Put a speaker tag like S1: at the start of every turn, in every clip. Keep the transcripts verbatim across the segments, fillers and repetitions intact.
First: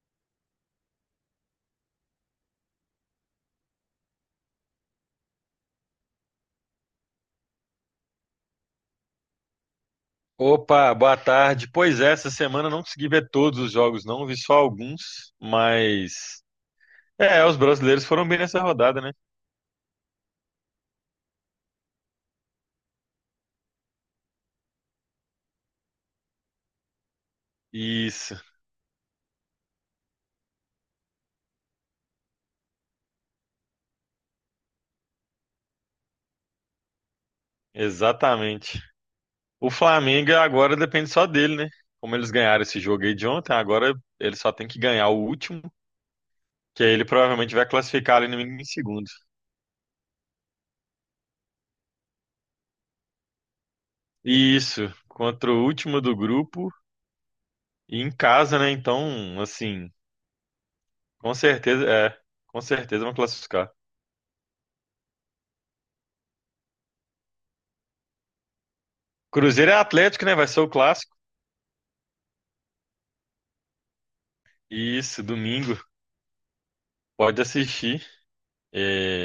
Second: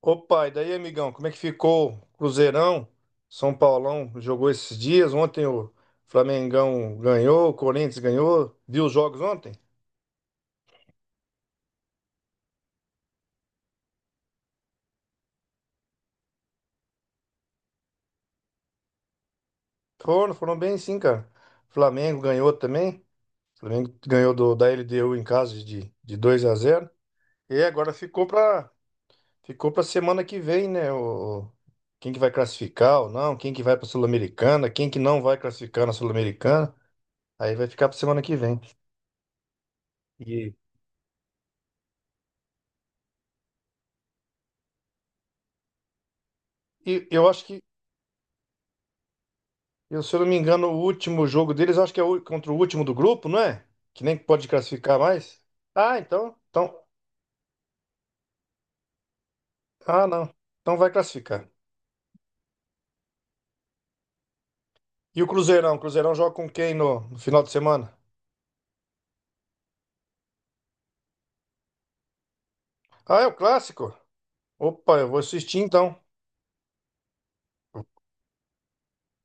S1: Opa, e daí, amigão, como é que ficou o Cruzeirão? São Paulão jogou esses dias. Ontem o Flamengão ganhou, o Corinthians ganhou. Viu os jogos ontem?
S2: Opa, boa tarde. Pois é, essa semana eu não consegui ver todos os jogos, não, vi só alguns, mas é, os brasileiros foram bem nessa rodada, né?
S1: Foram, foram bem sim, cara. Flamengo ganhou também. Flamengo ganhou do, da L D U em casa de, de dois a zero. E agora ficou
S2: Isso,
S1: pra, ficou pra semana que vem, né? O, o- quem que vai classificar ou não, quem que vai pra Sul-Americana, quem que não vai classificar na Sul-Americana. Aí vai ficar pra semana que vem.
S2: exatamente. O Flamengo
S1: E,
S2: agora depende só dele, né? Como eles ganharam esse jogo aí de ontem, agora ele só tem que ganhar o último, que aí ele
S1: e eu acho
S2: provavelmente
S1: que
S2: vai classificar ali no mínimo em segundo.
S1: Eu, se eu não me engano, o último jogo deles, acho que é o- contra o último do grupo, não é? Que nem pode
S2: Isso,
S1: classificar mais.
S2: contra o
S1: Ah,
S2: último do
S1: então,
S2: grupo
S1: então,
S2: e em casa, né? Então, assim,
S1: ah, não. Então vai
S2: com
S1: classificar.
S2: certeza, é, com certeza vão classificar.
S1: E o Cruzeirão? O Cruzeirão joga com quem no, no final de semana?
S2: Cruzeiro é Atlético, né? Vai ser o clássico.
S1: Ah, é o clássico? Opa, eu vou
S2: Isso,
S1: assistir
S2: domingo.
S1: então.
S2: Pode assistir.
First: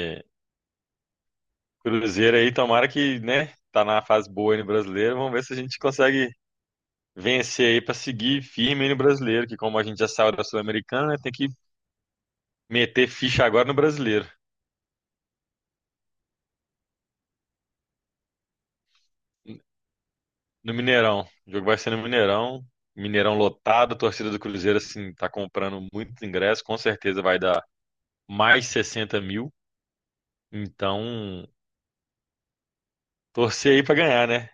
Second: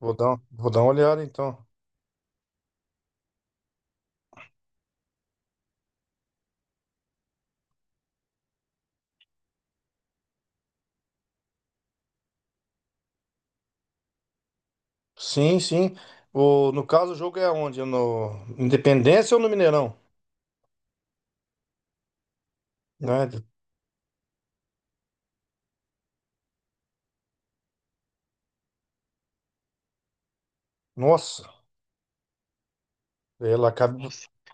S1: Vou dar, um- vou dar uma olhada então.
S2: Cruzeiro aí, tomara que, né, tá na fase boa aí no brasileiro. Vamos ver se a gente consegue vencer aí pra seguir firme aí no brasileiro, que como a gente já saiu da Sul-Americana, né, tem que meter ficha agora no brasileiro,
S1: Sim, sim. O, no caso, o jogo é onde? No Independência ou no Mineirão?
S2: no Mineirão. O jogo vai ser no Mineirão.
S1: Né?
S2: Mineirão lotado, a torcida do Cruzeiro assim tá comprando muitos ingressos, com certeza vai dar mais sessenta mil. Então,
S1: Nossa, ela
S2: torcer aí pra
S1: acaba.
S2: ganhar, né?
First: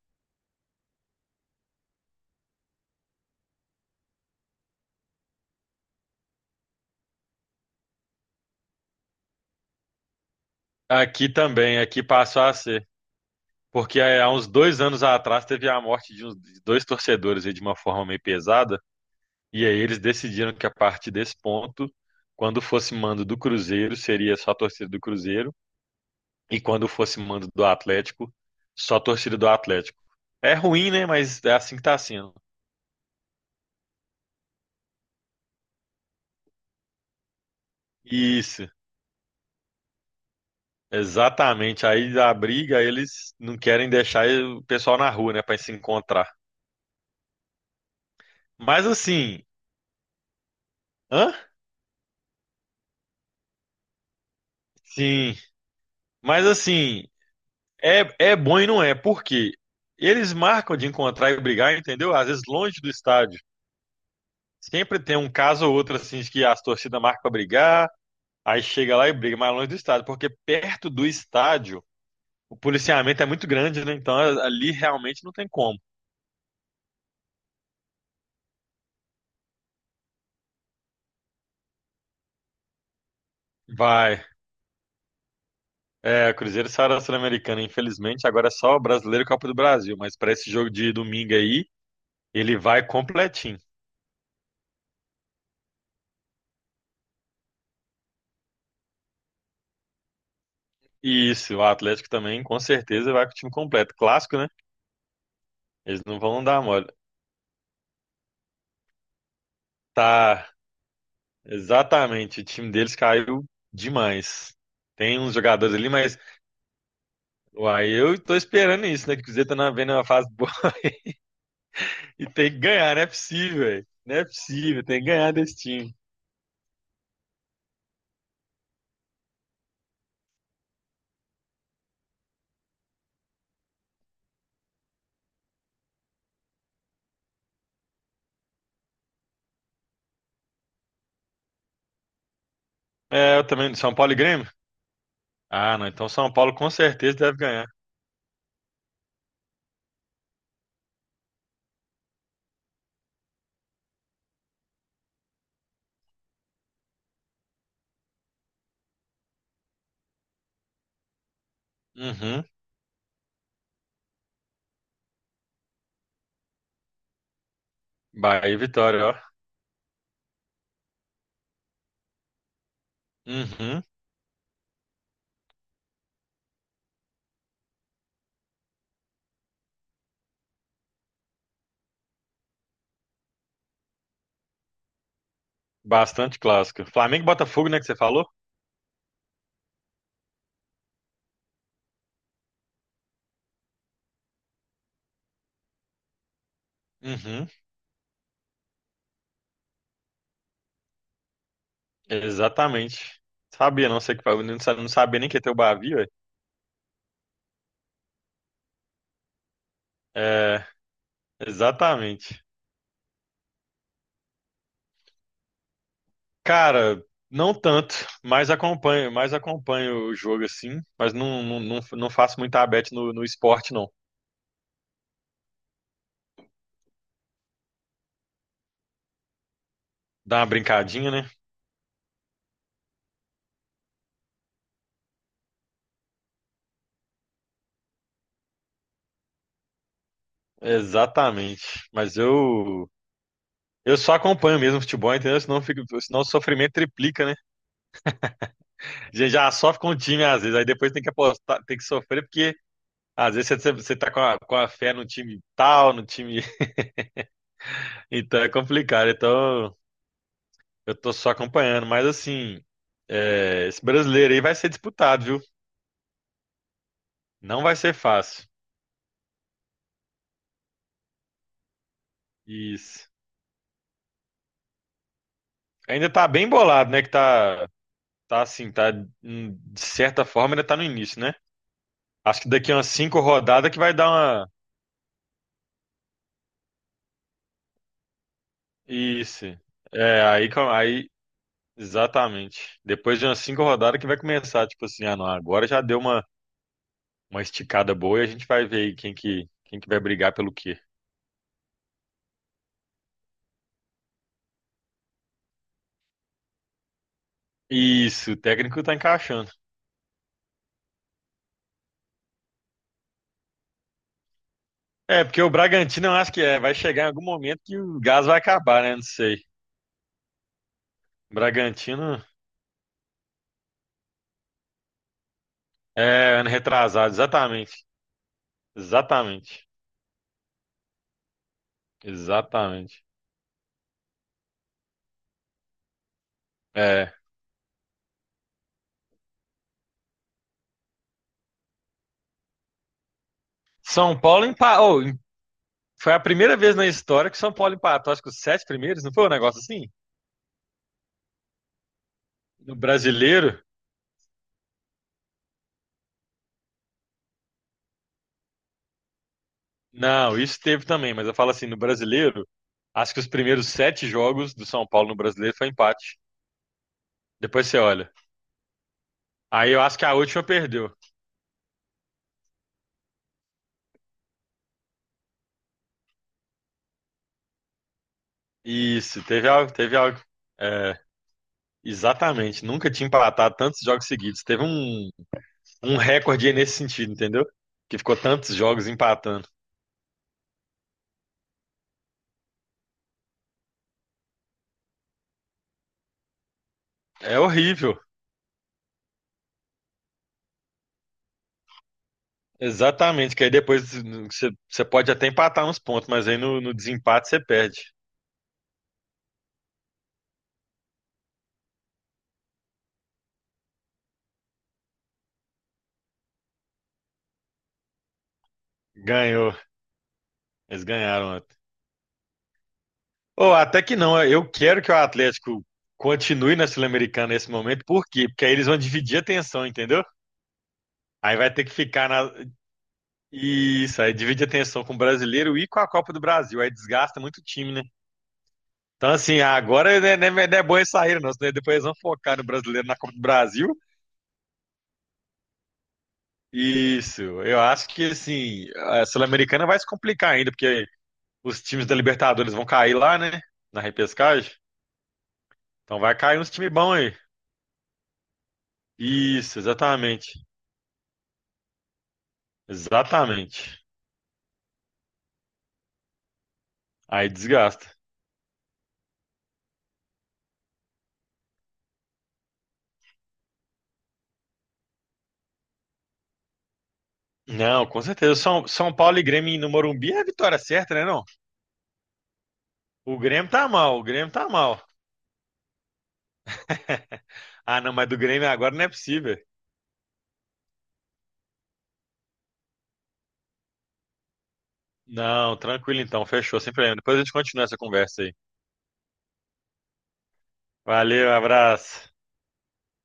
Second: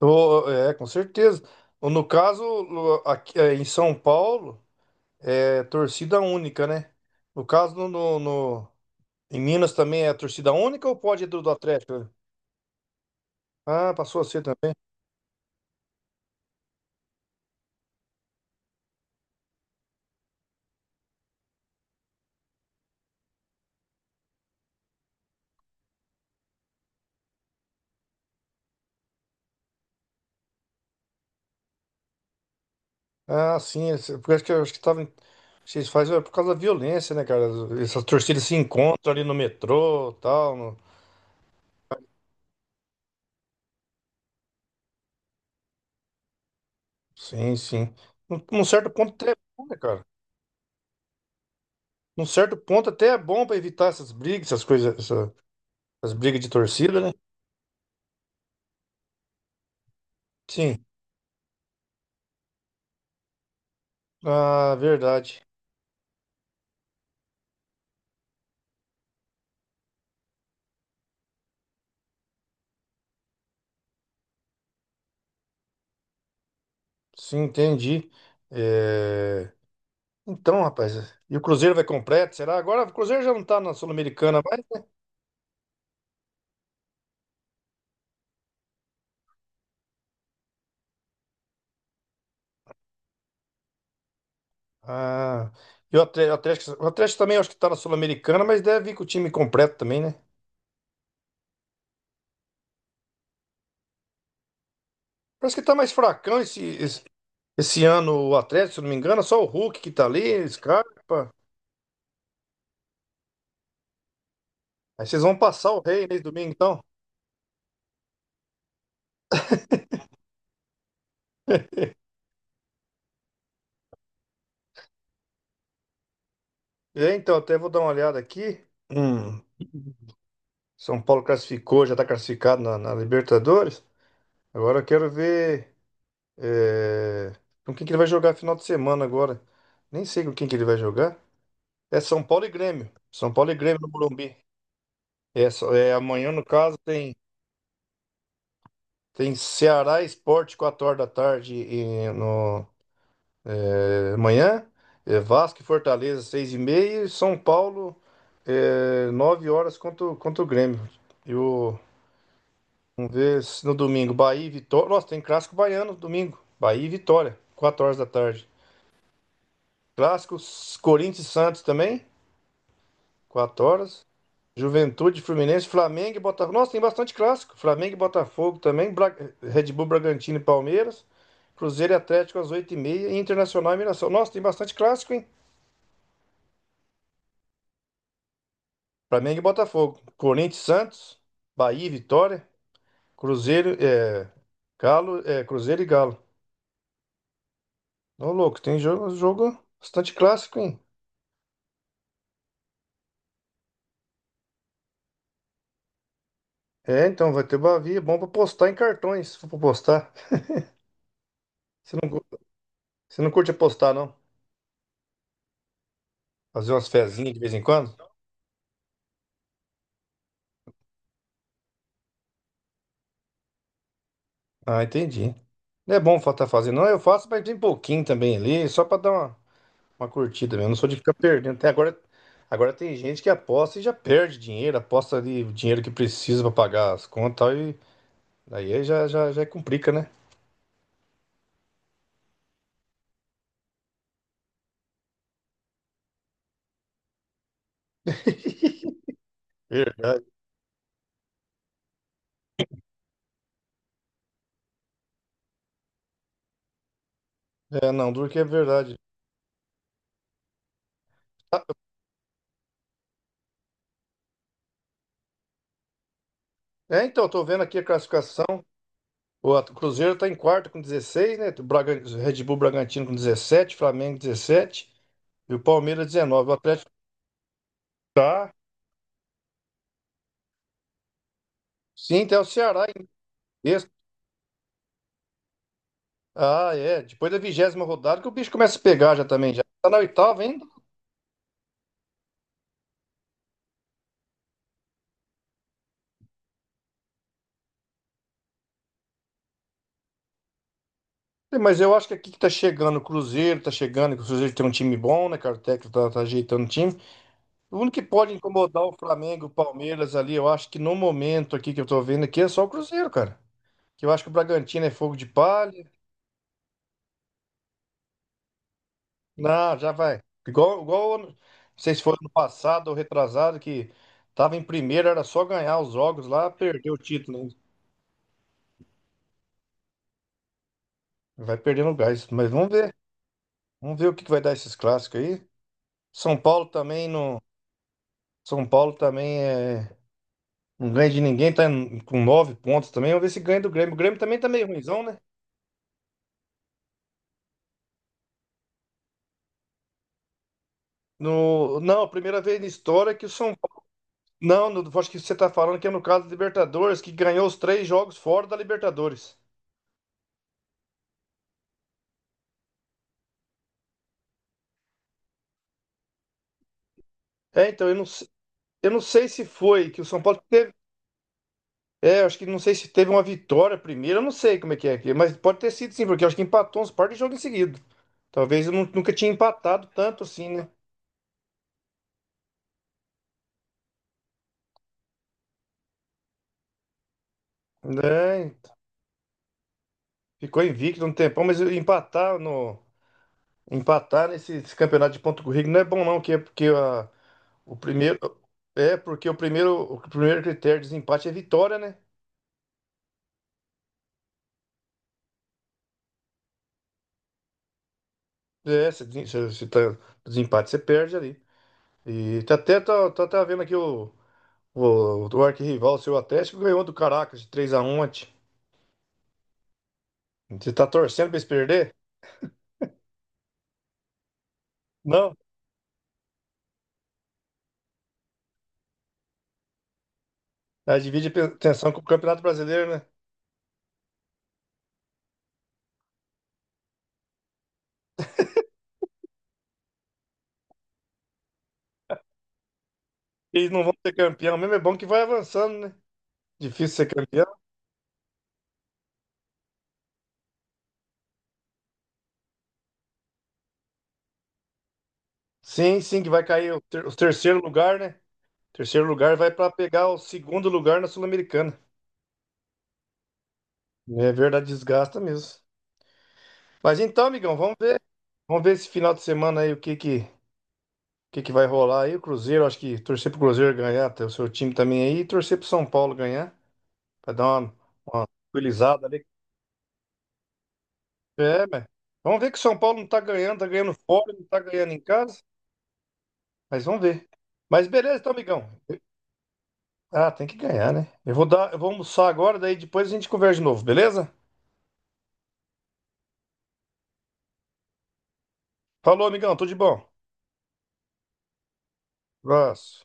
S1: Ô, é, com certeza. Ou no caso, o- aqui, é, em São Paulo. É torcida única, né? No caso, no, no- no- em Minas também é torcida única ou pode ir
S2: Aqui
S1: do, do
S2: também, aqui
S1: Atlético?
S2: passou a ser.
S1: Ah,
S2: Porque
S1: passou
S2: é,
S1: a
S2: há
S1: ser
S2: uns
S1: também.
S2: dois anos atrás teve a morte de, uns, de dois torcedores aí de uma forma meio pesada. E aí eles decidiram que a partir desse ponto, quando fosse mando do Cruzeiro, seria só a torcida do Cruzeiro. E quando fosse mando do Atlético, só a torcida do Atlético. É ruim, né? Mas é assim que tá sendo.
S1: Ah, sim. esse- Porque acho que, acho que tava, em- vocês fazem é por causa da violência, né, cara? Essas torcidas se
S2: Isso,
S1: encontram ali no metrô tal. no-
S2: exatamente. Aí a briga, eles não querem deixar o pessoal na rua, né? Pra se encontrar.
S1: Sim, sim. Num, num
S2: Mas
S1: certo ponto até é
S2: assim.
S1: bom, né, cara?
S2: Hã?
S1: Num certo ponto até é bom pra evitar essas brigas, essas coisas, essa-
S2: Sim.
S1: essas brigas
S2: Mas
S1: de torcida,
S2: assim,
S1: né?
S2: É, é bom e não é, porque eles marcam
S1: Sim.
S2: de encontrar e brigar, entendeu? Às vezes longe do estádio.
S1: Ah,
S2: Sempre tem um
S1: verdade.
S2: caso ou outro assim de que as torcidas marcam pra brigar, aí chega lá e briga, mas longe do estádio, porque perto do estádio o policiamento é muito grande, né? Então ali realmente não tem como.
S1: Sim, entendi. É... Então, rapaz, e o Cruzeiro vai completo, será? Agora o Cruzeiro já não tá na
S2: Vai.
S1: Sul-Americana mais, né?
S2: É, Cruzeiro saiu da Sul-Americana, infelizmente, agora é só Brasileiro e Copa do Brasil, mas para esse jogo de domingo aí, ele vai completinho.
S1: Ah, e o Atlético, o Atlético o Atlético também acho que tá na Sul-Americana, mas deve vir com o time completo também, né?
S2: E Isso, o Atlético também, com certeza, vai com o time completo. Clássico, né?
S1: Parece que tá mais
S2: Eles não
S1: fracão
S2: vão
S1: esse,
S2: dar mole.
S1: esse, esse ano o Atlético, se eu não me engano, é só o Hulk que tá ali,
S2: Tá,
S1: Scarpa.
S2: exatamente. O time deles caiu demais.
S1: Aí
S2: Tem
S1: vocês
S2: uns
S1: vão passar
S2: jogadores
S1: o
S2: ali,
S1: rei
S2: mas
S1: nesse domingo, então.
S2: uai, eu tô esperando isso, né? Que o Cruzeiro tá na- vendo uma fase boa e tem que ganhar, não é possível, velho. Não é possível, tem que ganhar desse time.
S1: É, então, até vou dar uma olhada aqui. Hum, São Paulo classificou, já tá classificado na, na Libertadores. Agora eu quero ver. É, Com quem que ele vai jogar final de semana agora? Nem sei com quem que ele vai jogar. É São Paulo e Grêmio. São
S2: É, eu
S1: Paulo e
S2: também, do
S1: Grêmio no
S2: São Paulo e
S1: Morumbi.
S2: Grêmio?
S1: É, só-
S2: Ah, não,
S1: é,
S2: então São
S1: amanhã, no
S2: Paulo com
S1: caso, tem,
S2: certeza deve ganhar.
S1: tem Ceará Esporte, quatro horas da tarde e no, é, amanhã. É, Vasco e Fortaleza, seis e meia. E São Paulo, é, nove horas contra, o- contra o Grêmio. E o,
S2: Uhum,
S1: Vamos ver se no domingo, Bahia e Vitória. Nossa, tem clássico baiano no domingo. Bahia e Vitória, quatro horas da tarde.
S2: Bahia e Vitória, ó.
S1: Clássicos Corinthians e Santos também. Quatro
S2: Uhum,
S1: horas. Juventude, Fluminense, Flamengo e Botafogo. Nossa, tem bastante clássico. Flamengo e Botafogo também. Bra- Red Bull, Bragantino e Palmeiras. Cruzeiro e Atlético às oito e meia. E Internacional e Mirassol. Nossa, tem bastante clássico, hein?
S2: bastante clássico. Flamengo e Botafogo, né, que você falou?
S1: Flamengo e Botafogo. Corinthians e Santos. Bahia e Vitória. Cruzeiro, é, Galo, é, Cruzeiro e Galo.
S2: Uhum,
S1: Ô, louco, tem jogo, jogo bastante clássico, hein?
S2: exatamente. Sabia, não sei que não sa- não sabia nem que ia ter o Bavi, velho.
S1: É, então, vai ter Bavia. Bom pra postar em cartões, se for pra postar.
S2: É,
S1: Você não, cu-
S2: exatamente.
S1: você não curte apostar, não? Fazer umas
S2: Cara,
S1: fezinhas de
S2: não
S1: vez em
S2: tanto,
S1: quando?
S2: mas acompanho, mas acompanho o jogo assim, mas não, não, não, não faço muita bet no, no esporte, não.
S1: Ah, entendi. Não é bom estar fazendo, não. Eu faço, mas tem pouquinho também ali, só para dar uma, uma,
S2: Dá uma
S1: curtida mesmo. Não sou de
S2: brincadinha,
S1: ficar
S2: né?
S1: perdendo. Até agora, agora tem gente que aposta e já perde dinheiro, aposta ali o dinheiro que precisa para pagar as contas e tal, e daí já, já, já complica, né?
S2: Exatamente. Mas eu eu só acompanho mesmo futebol, entendeu? Senão, fica, senão o sofrimento triplica, né? Já, já sofre com o
S1: Verdade.
S2: time às vezes, aí depois tem que apostar, tem que sofrer, porque às vezes você, você tá com a, com a fé no time tal, no time.
S1: É, não, duro que
S2: Então
S1: é
S2: é
S1: verdade.
S2: complicado. Então eu tô só
S1: Ah,
S2: acompanhando, mas assim, é, esse brasileiro aí vai ser disputado, viu?
S1: É, então, tô vendo
S2: Não vai
S1: aqui a
S2: ser fácil.
S1: classificação. O at- Cruzeiro tá em quarto com dezesseis, né? O Bragan- o Red Bull
S2: Isso.
S1: Bragantino com dezessete, Flamengo dezessete e o Palmeiras
S2: Ainda tá bem
S1: dezenove. O
S2: bolado,
S1: Atlético
S2: né? Que tá, tá
S1: tá.
S2: assim, tá hum, de certa forma ainda tá no início, né?
S1: Sim, até
S2: Acho
S1: o
S2: que daqui
S1: Ceará
S2: umas
S1: em
S2: cinco rodadas que
S1: sexto.
S2: vai dar uma.
S1: Ah, é. Depois da vigésima rodada que o bicho começa a pegar já
S2: Isso.
S1: também. Já tá na
S2: É,
S1: oitava
S2: aí,
S1: ainda.
S2: com- aí, exatamente. Depois de umas cinco rodadas que vai começar, tipo assim, ah, não, agora já deu uma, uma, esticada boa e a gente vai ver aí quem que, quem que vai brigar pelo quê.
S1: Mas eu acho que aqui que tá chegando o Cruzeiro, tá chegando, que o Cruzeiro tem um time bom, né, cara? O técnico tá, tá ajeitando o time. O único que pode
S2: Isso, o
S1: incomodar
S2: técnico
S1: o
S2: tá
S1: Flamengo, o
S2: encaixando.
S1: Palmeiras ali, eu acho que no momento aqui que eu tô vendo aqui é só o Cruzeiro, cara. Que eu acho que o Bragantino é fogo
S2: É,
S1: de
S2: porque o
S1: palha.
S2: Bragantino eu acho que é, vai chegar em algum momento que o gás vai acabar, né? Não sei.
S1: Não, já vai. Igual, igual, ano- não sei se foi
S2: Bragantino.
S1: ano passado ou retrasado, que tava em primeiro, era só ganhar os jogos
S2: É,
S1: lá,
S2: ano
S1: perdeu o
S2: retrasado,
S1: título, né?
S2: exatamente. Exatamente.
S1: Vai perdendo o gás, mas vamos ver.
S2: Exatamente.
S1: Vamos ver o que que vai dar esses clássicos aí. São Paulo também
S2: É.
S1: não. São Paulo também é. Não ganha de ninguém, tá em- com nove pontos também. Vamos ver se ganha do Grêmio. O Grêmio
S2: São
S1: também
S2: Paulo
S1: tá meio ruinzão,
S2: empatou,
S1: né?
S2: foi a primeira vez na história que São Paulo empatou, acho que os sete primeiros, não foi um negócio assim?
S1: No... Não, a primeira vez na
S2: No
S1: história que o São
S2: brasileiro?
S1: Paulo. Não, no- acho que você tá falando que é no caso da Libertadores, que ganhou os três jogos fora da Libertadores.
S2: Não, isso teve também, mas eu falo assim, no brasileiro, acho que os primeiros sete jogos do São Paulo no brasileiro foi empate. Depois
S1: É,
S2: você
S1: então, eu não,
S2: olha.
S1: se- eu não sei se
S2: Aí eu
S1: foi
S2: acho
S1: que
S2: que
S1: o
S2: a
S1: São Paulo
S2: última
S1: teve.
S2: perdeu.
S1: É, acho que não sei se teve uma vitória primeiro, eu não sei como é que é aqui, mas pode ter sido sim, porque eu acho que empatou uns par de jogos em seguida. Talvez eu nu- nunca
S2: Isso,
S1: tinha
S2: teve algo,
S1: empatado
S2: teve algo.
S1: tanto assim, né?
S2: É, exatamente. Nunca tinha empatado tantos jogos seguidos. Teve um, um recorde nesse sentido, entendeu? Que ficou
S1: É,
S2: tantos jogos empatando.
S1: ficou invicto um tempão, mas empatar no empatar nesse, esse campeonato de ponto corrido não é bom não, que é porque a,
S2: É
S1: o
S2: horrível.
S1: primeiro é porque o primeiro o primeiro critério de desempate é vitória, né?
S2: Exatamente, que aí depois você você pode até empatar uns pontos, mas aí no, no desempate você perde.
S1: É, se, desen- se, se tá desempate você perde ali. E tá até tá, tá, tá vendo aqui o o, o arquirrival, o seu Atlético ganhou do Caracas de três a um ontem.
S2: Ganhou.
S1: Você
S2: Eles
S1: tá torcendo pra
S2: ganharam
S1: eles
S2: ontem.
S1: perder?
S2: Ou até que não, eu quero que o
S1: Não.
S2: Atlético continue na Sul-Americana nesse momento, por quê? Porque aí eles vão dividir a atenção, entendeu?
S1: Aí divide
S2: Aí
S1: a
S2: vai ter que
S1: atenção com o
S2: ficar na.
S1: Campeonato Brasileiro, né?
S2: Isso, aí divide a atenção com o brasileiro e com a Copa do Brasil. Aí desgasta muito o time, né? Então, assim, agora não é, não é- não é bom eles saírem, não, senão depois eles vão focar no brasileiro na Copa do Brasil.
S1: Eles não vão ser campeão mesmo, é bom que vai avançando, né? Difícil ser
S2: Isso,
S1: campeão.
S2: eu acho que, assim, a Sul-Americana vai se complicar ainda, porque os times da Libertadores vão cair lá, né, na repescagem. Então
S1: Sim,
S2: vai
S1: sim, que
S2: cair
S1: vai
S2: uns times
S1: cair o,
S2: bons
S1: ter- o
S2: aí.
S1: terceiro lugar, né? Terceiro lugar vai
S2: Isso,
S1: para pegar o
S2: exatamente.
S1: segundo lugar na Sul-Americana.
S2: Exatamente.
S1: É verdade, desgasta mesmo. Mas então,
S2: Aí
S1: amigão, vamos
S2: desgasta.
S1: ver. Vamos ver esse final de semana aí o que que, o que que vai rolar aí. O Cruzeiro, acho que torcer pro Cruzeiro ganhar, ter o seu time também aí, e torcer pro São Paulo ganhar, pra dar uma
S2: Não, com certeza. São, São
S1: tranquilizada
S2: Paulo e
S1: ali.
S2: Grêmio no Morumbi é a vitória certa, né, não?
S1: É, mas vamos ver que o São Paulo não tá
S2: O Grêmio
S1: ganhando, tá
S2: tá
S1: ganhando
S2: mal, o Grêmio
S1: fora, não
S2: tá
S1: tá
S2: mal.
S1: ganhando em casa, mas vamos ver.
S2: Ah,
S1: Mas
S2: não, mas do
S1: beleza, então,
S2: Grêmio
S1: amigão.
S2: agora não é possível.
S1: Ah, tem que ganhar, né? Eu vou dar, eu vou almoçar agora, daí depois a gente conversa de novo, beleza?
S2: Não, tranquilo então, fechou, sem problema. Depois a gente continua essa conversa aí.
S1: Falou, amigão, tudo de bom.
S2: Valeu, abraço.
S1: Abraço.